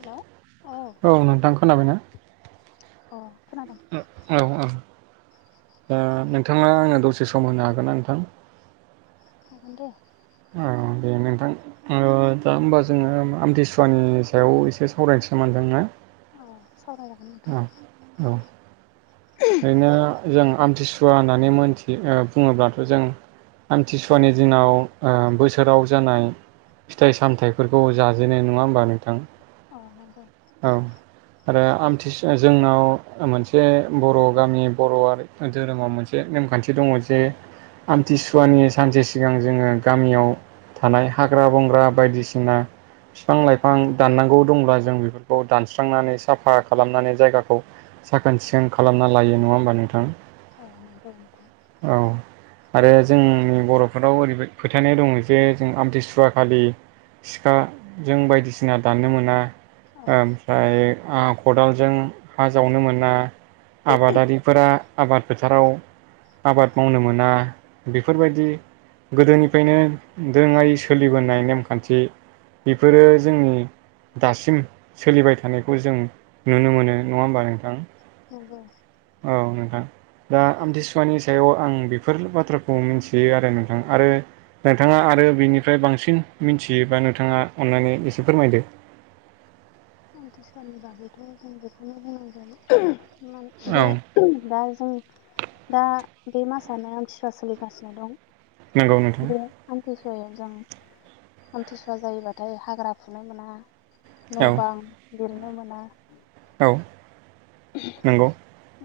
हेल' औ। औ नोंथां खोनाबायना? अ खोनादों। औ औ ओ नोंथाङा आंनो दसे सम होनो हागोन ना नोंथां। हागोन दे। औ दे नोंथां। ओ दा होनबा जोङो आमथिसुवानि सायाव एसे सावरायनोसै [unintelligible] अ सावराय। [unintelligible] औ औ ओरैनो जों आमथिसु वा होननानै मोनथि ओ बुङोब्लाथ' जों आमथिसुवानि दिनाव ओ बोसोराव जानाय फिथाइ सामथायाइफोरखौ जाजेनो नङा होमबा नोंथां? अ नोंगौ औ आरो आम थिसुवा जोंनाव मोनसे बर' गामि बर'आरि धोरोमाव मोनसे जे नेमखान्थि दङ जे आमथिसुवानि सानसे सिगां जोङो गामियाव थानाय हाग्रा बंग्रा बायदिसिना फिफां लाइफां दाननांगौ दंब्ला जों बेफोरखौ दानस्रांनानै साफा खालामनानै जायगाखौ साखोन सिखोन खालामना लायो नङा होनबा नोंथां? औ नोंगौ नोंथां औ आरो जोंनि बर'फोरनाव ओरैबाय फोथायनाय दङ जे जों आमथिसुवा खालि सिखा जों बायदिसिना दाननो मोना औ ओमफ्राय आ खदालजों हा जावनो मोना आबादारिफोरा आबाद फोथाराव आबाद मावनो मोना बेफोरबायदि गोदोनिफायनो दोरोङारि सोलिबोनाय नेमखान्थि बेफोरो जोंनि दासिम सोलिबाय थानायखौ जों नुनो मोनो नङा होमबा नोंथां? नंगौ औ नोंथां दा आमथिसुवानि सायाव आं बेफोरल बाथ्राखौ मिथियो आरो नोंथां आरो नोंथाङा आरो बिनिफ्राय बांसिन मिन्थियोबा नोंथाङा अन्नानै एसे फोरमायदो आमथिसुवनि बागैथ' जों बेखौनो बुंनांगोन [unintelligible] बे औ [unintelligible] दा जों दा बे मासआनो आमथिसुवा सोलिगासिनो दं नंगौ नोंथां [unintelligible] बे आमथिसुवायाव जों आमथिसुवा जायोबाथाय हाग्रा फुनो मोना न' औ बां लिरनो मोना औ नोंगौ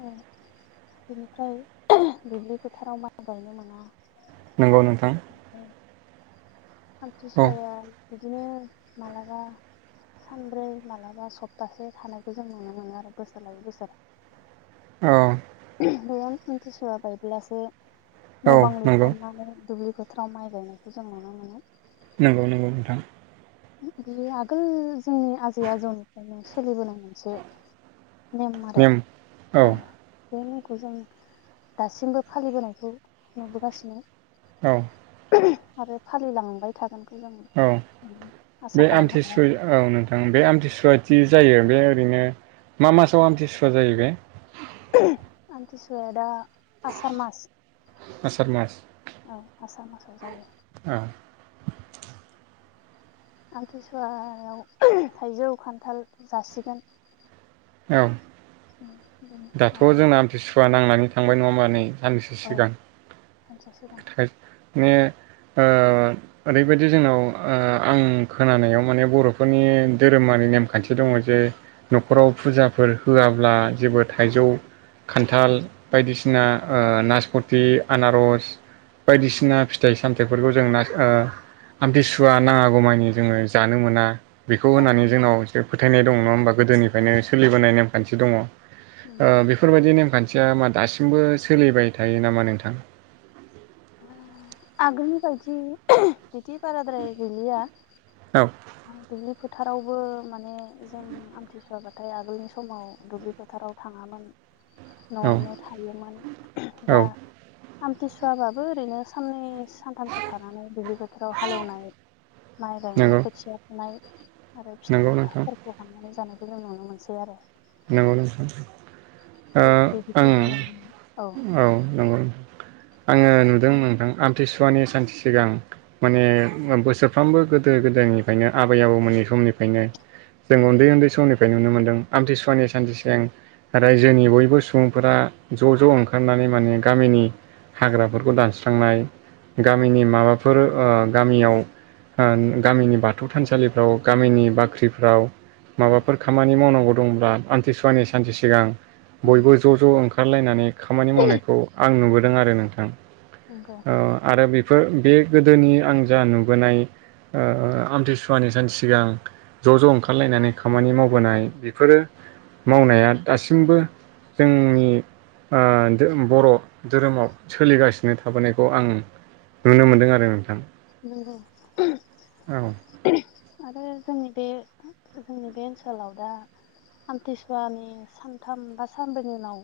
उम बिनिफ्राय दुब्लि फोथाराव माइ गायनो मोना। नंगौ नोंथां। उम। औ आमथिसुवाया बिदिनो माब्लाबा। सानब्रै मालाबा सप्तासे थानायखौ जों नुनो मोनो आरो बोसोर लायै बोसोरा। औ। बे मिथिसुवा बायब्लासो न' औ बां नंगौ लिखांनानै दुब्लिखौ। फ्राव माइ गायनायखौ जों नुनो मोनो। नंगौ नंगौ नोंथां। बियो आगोल जोंनि आजै आजौनिफ्रायनो सोलिबोनाय मोनसे। मेम आरो नेम औ। बे नेमखौ जों दासिमबो फालिबोनायखौ नुबोगासिनो। औ। आरो फालिलांबाय थागोनखौ जों। औ आसा बे खालामहरो आरो आमथिसुवाया। औ नोंथां बे आमथिसुवादि जायो बे ओरैनो मा मासाव आमथिसुवा जायो बे। आमथिसुया दा आसार मास। आसार मास औ आसर मासाव जायो। औ। आमथिसुवायाव थाइजौ खान्थाल जासिगोन। औ। उम उम आरो। फुवा नांनानै थांबाय नङा होनोमबा नै साननैसो औ सिगां सानसे सिगां माने। ओ। ओरैबायदि जोंनाव ओ आं खोनानायाव माने बर'फोरनि धोरोमारि नेमखान्थि दङ जे। न'खराव फुजाफोर होआब्ला जोबोद। थाइजौ खान्थाल बायदिसिना ओ नासपथि आनारस। बायदिसिना फिथाइ सामथाइफोरखौ जों ना ओ। आम्थिसुवा नाङागौमानि जोङो जानो मोना। बेखौ होनानै जानांगौ जोंनाव एसे फोथायनाय दङ नङा होमबा औ गोदोनिफ्रायनो सोलिबोनाय नेमखान्थि दङ। ओ नंगौ बेफोरबायदि नेमखान्थिया मा दासिमबो सोलिबाय थायो नामा नोंथां। ओ आगोलनि बायदि ओहो बिदि बाराद्राय गैलिया। औ दुब्लि फोथारावबो माने जों आम्थिसुवाबाथाय आगोलनि समाव दुब्लि फो फोथाराव थाङामोन। औ न'आवनो थायोमोन औ दा आमथिसुवाबा दो ओरैनो साननैस सानथामसो थानानै दुब्लि बोथोराव हालेवनाय माइ गायनाय नंगौ खोथिया फुनाय। आरो फिथाइ नंगौ नोंथां फाफोरखौ हान्नानै जानायखौ जों नुनो मोनसै आरो। नोंगौ नोंथां। ओ बे बिदिखौ ओं जों नुनो मोनो औ नंगौ। आङो नुदों नोंथां आम्थिसुवानि सानसे सिगां। माने बोसोरफ्रामबो गोदो गोदायनिफ्रायनो आबै आबौमोननि समनिफ्रायनो। जों उन्दै उन्दै समनिफ्राय नुनो मोनदों आम्थिसुवानि सानसे सिगां। राज्योनि बयबो सुबुंफोरा ज' ज' ओंखारनानै माने गामिनि। हाग्राफोरखौ दानस्रांनाय गामिनि माबाफोर ओ गामियाव। होन गामिनि बाथौ थानसालिफ्राव गामिनि बाख्रिफ्राव। औ माबाफोर खामानि मावनांगौ दंब्ला आम्थिसुवानि सानसे सिगां औ बयबो ज' ज' ओंखा ओंखारलायनानै खामानि मावनायखौ आं नुबोदों आरो नोंथां। नंगौ ओ आरो बेफोर बे गोदोनि आं जा नुबोनाय। ओ आम्थिसुवानि सानसे सिगां। ज' ज' ओंखारलायनानै खामानि मावबोनाय बेफोरो मावनाया दासिमबो जोंनि ओ धो बर' धोरोमाव सोलिगासिनो थाबोनायखौ आं नुनो मोनदों आरो नोंथां। औ [unintelligible] आरो जोंनि बे जोंनि बे ओनसोलाव दा [unintelligible] आम्थिसुवानि सानथाम बा सानब्रैनि उनाव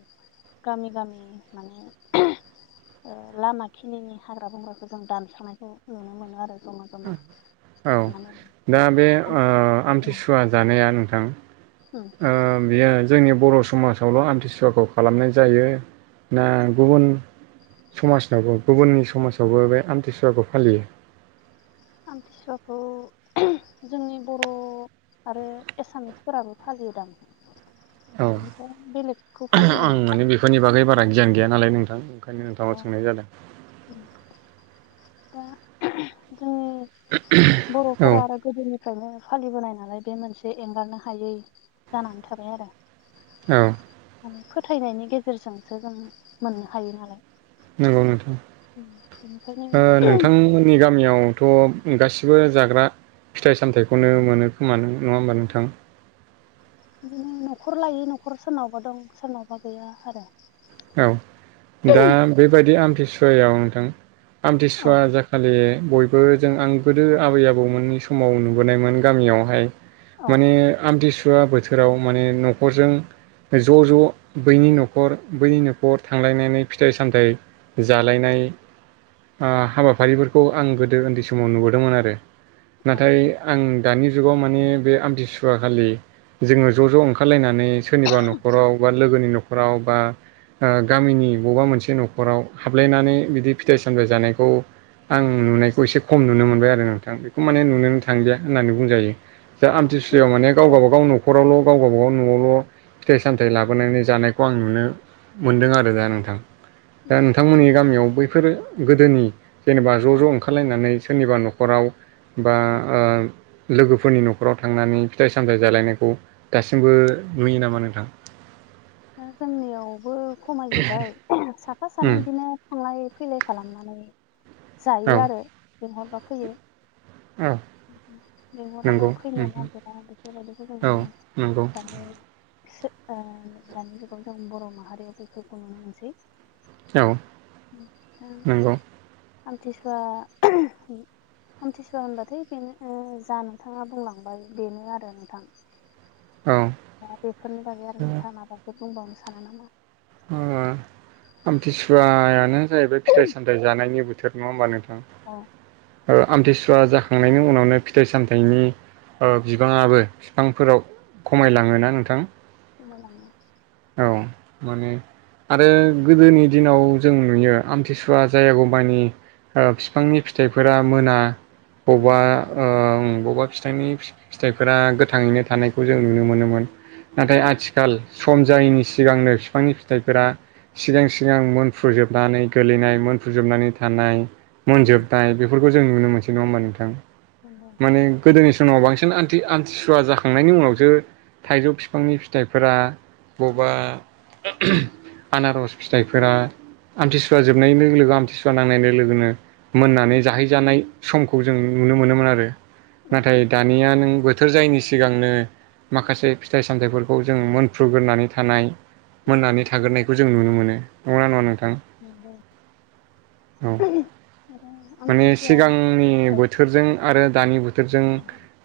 गामि गामि माने [unintelligible] ओ लामाखिनिनि हाग्रा बंग्राखौ जों दानस्र'नायखौ नुनो मोनो आरो जमा जमा औ माने दा बे ओ आम्थिसुवा जानाया नोंथां। उम। ओ बियो जोंनि बर' समाजावल' आम्थिसुवाखौ खालामनाय जायो। ना गुबुन समाजावबो गुबुननि समाजावबो बे आम्थिसुवाखौ फालियो। आम्थिसुवाखौ ओम जोंनि बर'। आरो एसामिसफोराबो फालियोदां। [inaudible] बेनिफ्राय बेलेगखौ फालिनाय नुवाखै आं। बेफोरनि बागै बारा गियान गैया नालाय नोंथां ओंखायनो नोंथांनाव सोंनाय जादों। ओम दा जोंनि औ बरफोरा आरो गोदोनिफ्रायनो फालिबोनाय नालाय बे मोनसे एंगारनो हायै जानानै थाबाय आरो। औ। मान फोथायनायनि गेजेरजोंसो जों मोननो हायो नालाय। नंगौ नोंथां बेनिखायनो ओ नोंथां जोंनि गामियावथ' गासिबो जाग्रा फिथाय सामथायखौनो मोनो खोमा नङा होमबा नोंथां? बिदिनो नखर लायै न'खर सोरनावबा दं सोरनावबा गैया आरो। औ दा बेबायदि आमतिसुवायाव नोंथां आमथिसुवा औ जाखालि बय जों आं गोदो आबै आबौमोननि समाव नुबोनायमोन गामियावहाय। औ माने आमथिसुवा बोथो जेराव माने न'खरजों ज' ज' बैनि न'खर बैनि न'खर थांलायनानै फिथाइ सामथाइ जालायनाय ओ हाबाफारिफोरखौ आं गोदो उन्दै समाव नुबोदोंमोन आरो। औ नाथाय आं दानि जुगाव माने बे आमथिसुव खालि जोङो ज' ज' ओंखार खारलायनानै सोरनिबा न'खराव बा लोगोनि न'खराव बा ओ गामिनि बबेबा मोनसे न'खराव हाबलायनानै बिदि फिथाइ सामथाइ जानायखौ आं नुनायखौ एसे खम नुनो मोनबाय आरो नोंथां, बेखौ माने नुनोनो थांदिया होननानै बुंजायो। जाे आमथिसुुरयाव माने गाव औ गावबा गावनो न'खरावल' गाव गबागाव न'आवल' फिथाइ सामथायाइ लाबोनानै जानायखौ आं नुनो मोनदों आरो दा नोंथां दा नोंथांमोननि गामियाव बैफोरो गोदोनि जेनेबा ज' ज' ओंखारलायनानै सोरनिबा न'खराव बा औ ओ लोगोफोरनि न'खराव थांनानै फिथाइ सामथाय जालायनायखौ दासिमबो नुयो नामा नोंथां? दा जोंनियावबो खमायजोब्बाय साफा सानै उम इदिनो थांलाय फैलाय खालामनानै जायो आरो लिंहरबा फैयो। औ लिंहराबा नंगौ फैनो उम नागिरा बेफोरबायदिखौ जों औ मोनो नंगौ दानि सो ओ दानि जुगाव जों बर' माहारियाव बैफोरखौ नुनो मोनसै। औ उम दा नंगौ आमथिसुआ उम आमथिसुवा होनबाथाय बेनो ओ जा नोंथाङा बुंलांबाय बेनो आरो नोंथां। औ दा बेफोरनि बागै आरो नोंथाङा माबोफोर बुंबावनो सानो नामा? ओ आमथिसुवायानो जाहैबाय फिथाइ सामथाइ जानायनि बोथोर नङा होमबा नोंथां? अ ओ आमथिसुवा जाखांनायनि उनावनो फिथाइ सामथाइनि ओ बिबाङाबो फिफांफोराव खमाय लाङोना नोंथां? खमायलांङो। औ मोनो आरो गोदोनि दिनाव जों नुयो आमथिसुवा जायागौमानि ओ फिफांनि फिथाइफोरा मोना मोना बौबा ओ ओं बबेबा फिथाइनि फिथाइफोरा गोथाङैनो थानायखौ जों नुनो मोनोमोन। नाथाय उम आथिखाल सम जायैनि सिगांनो फिफांनि फिथाइफोरा सिगां सिगां मोनफ्रुजोबनानै गोलैनाय मोनफ्रुजोबनानै थानाय उम मोनजोबनाय बेफोरखौ जों नुनो मोनसै नङा होमबा नोंथां? नंगौ। माने गोदोनि समाव बांसिन आन्थि आमथिसुवा जाखांनायनि उनावसो थाइजौ फिफांनि फिथाइफोरा बबेबा आनारस फिथाइफोरा आमथिसुवा जोबनाय लोगो लोगो आमथिसुवा नांनाय लोगो लोगोनो मोननानै जाहैजानाय समखौ जों नुनो मोनोमोन आरो उम नाथाय उम दानिया नों बो थोर जायैनि सिगांनो माखासे फिथाइ सामथाइफोरखौ जों मोनफ्रुग्रोनानै थानाय उम मोननानै थाग्रोनायखौ जों नुनो मोनो नंगोना नङा नोंथां? नंगौ औ [unintelligible] आरो माने आमथिसुवा सिगांनि औ बोथोरजों आरो दानि बोथ थोरजों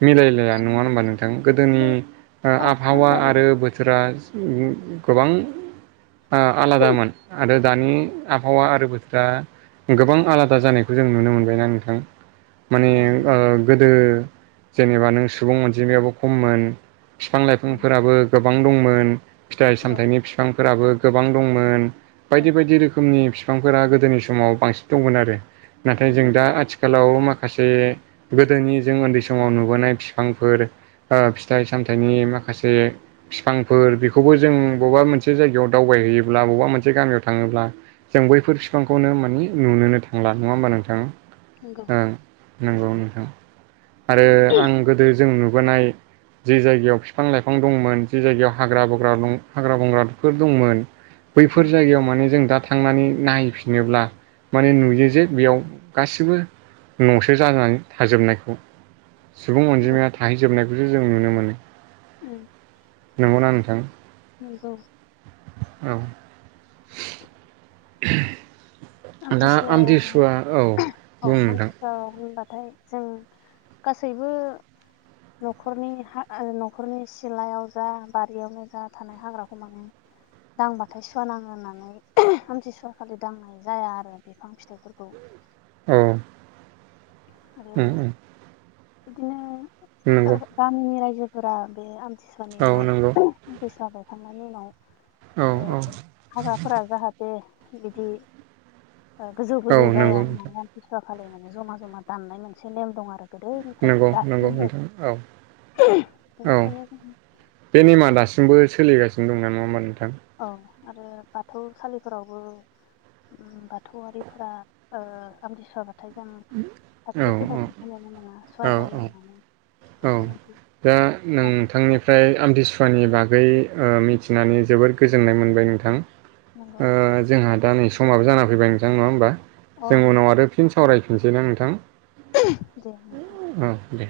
मिलायलाया नङा होनबा नोंथां गोदोनि एसे ओ फाराग फाराग आबहावा आरो जाबोबाय बोथ थोरा गोबां आ आलादामोन आरो दानि आबहावा आरो बोथोरा गोबां आलादा जानायखौ जों नुनो मोनबायना नोंथां? माने औ ओ नंगौ गोदो जेनेबा नों सुबुं अनजिमायाबो खममोन। फिफां उम लाइफांफोराबो गोबां दंमोन फिथाइ औ सामथाइनि फिफांफोराबो गोबां दंमोन। औ बायदि बायदि रोखोमनि फिफांफोरा गोदोनि समाव बांसिन दंमोन आरो नाथाय जों नंगौ दा आथिख खालाव माखासे गोदोनि जों उन्दै समाव नुबोनाय फिफांफोर ओ फिथाइ सामथाइनि माखासे फिफांफोर बेखौबो जों बबेबा मोनसे जायगायाव दावबायहैयोब्ला बबेबा मोनसे गामियाव थाङोब्ला जों बैफोर फिफांखौनो मानि नुनोनो थांला। नङा होमबा नोंथां नंगौ ओ नंगौ नोंथां आरो आं गोदो जों नुबोनाय जि जायगायाव फिफां लाइफां दंमोन जि जायगायाव हाग्रा बंग्रा हाग्रा बंग्राफोर दंमोन बैफोर उम जायगायाव माने जों दा थांनानै नायहैफिनोब्ला माने नुयो जे बेयाव गासिबो न'सो जानानै थाजोबनायखौ। सुबुं औ अनजिमाया थाहैजोबनायखौसो जों नुनो मोनो। उम नंगौना नोंथां? नंगौ औ दा आमथिसुवा आमथिसुआ औ बुं नोंथां। ओ होनबाथाय जों गासैबो न'खरनि न'खरनि सिलायाव जा बारियावनो जा थानाय हाग्राखौ माने दांबाथाय सुवा नाङो होननानै आमथिसुवा खालि दांनाय जाया आरो बिफां फिथाइफोरखौ। औ आरो उम उम बिदिनो नंगौ गामिनि रायजोफोरा बे आम थि सुवानि औ उनाव नंगौ आमथिसुवा बायखांनायनि उनाव औ औ हाग्राफोरा जाहाथे बिदि ओ गोजौ औ गोजौ जाया नंगौ नोंथां होननानै थि सुवा खालि माने जमा जमा दाननाय मोनसे नेम दं आरो। गोदो निफ्रायायनो नंगौ नंगौ दासिमबो नोंथां औ औ बेनिखायनो जों बे नेमा दासिमबो सोलिगानो दं ना नङा होमबा नोंथां? औ आरो बाथौसालिफोरावबो उम बाथौआरिफोरा ओ आमथिसुवा नाथाय जों औ साथि औ फोजोंनायखौ नुनो मोना औ सुवा जायो औ होननानै औ बेखौ मोनसे दा औ नोंथांनिफ्राय आमथिसुवानि बागै ओ मिथिनानै जोबोर गोजोननाय मोनबाय नोंथां। नंगौ ओ जोंहा दा नै समाबो जाना फैबाय नोंथां नङा होमबा औ जों उनाव नंगौ आरो फिन सावरायफिनसै ना नोंथां। दे नोंथां। औ दे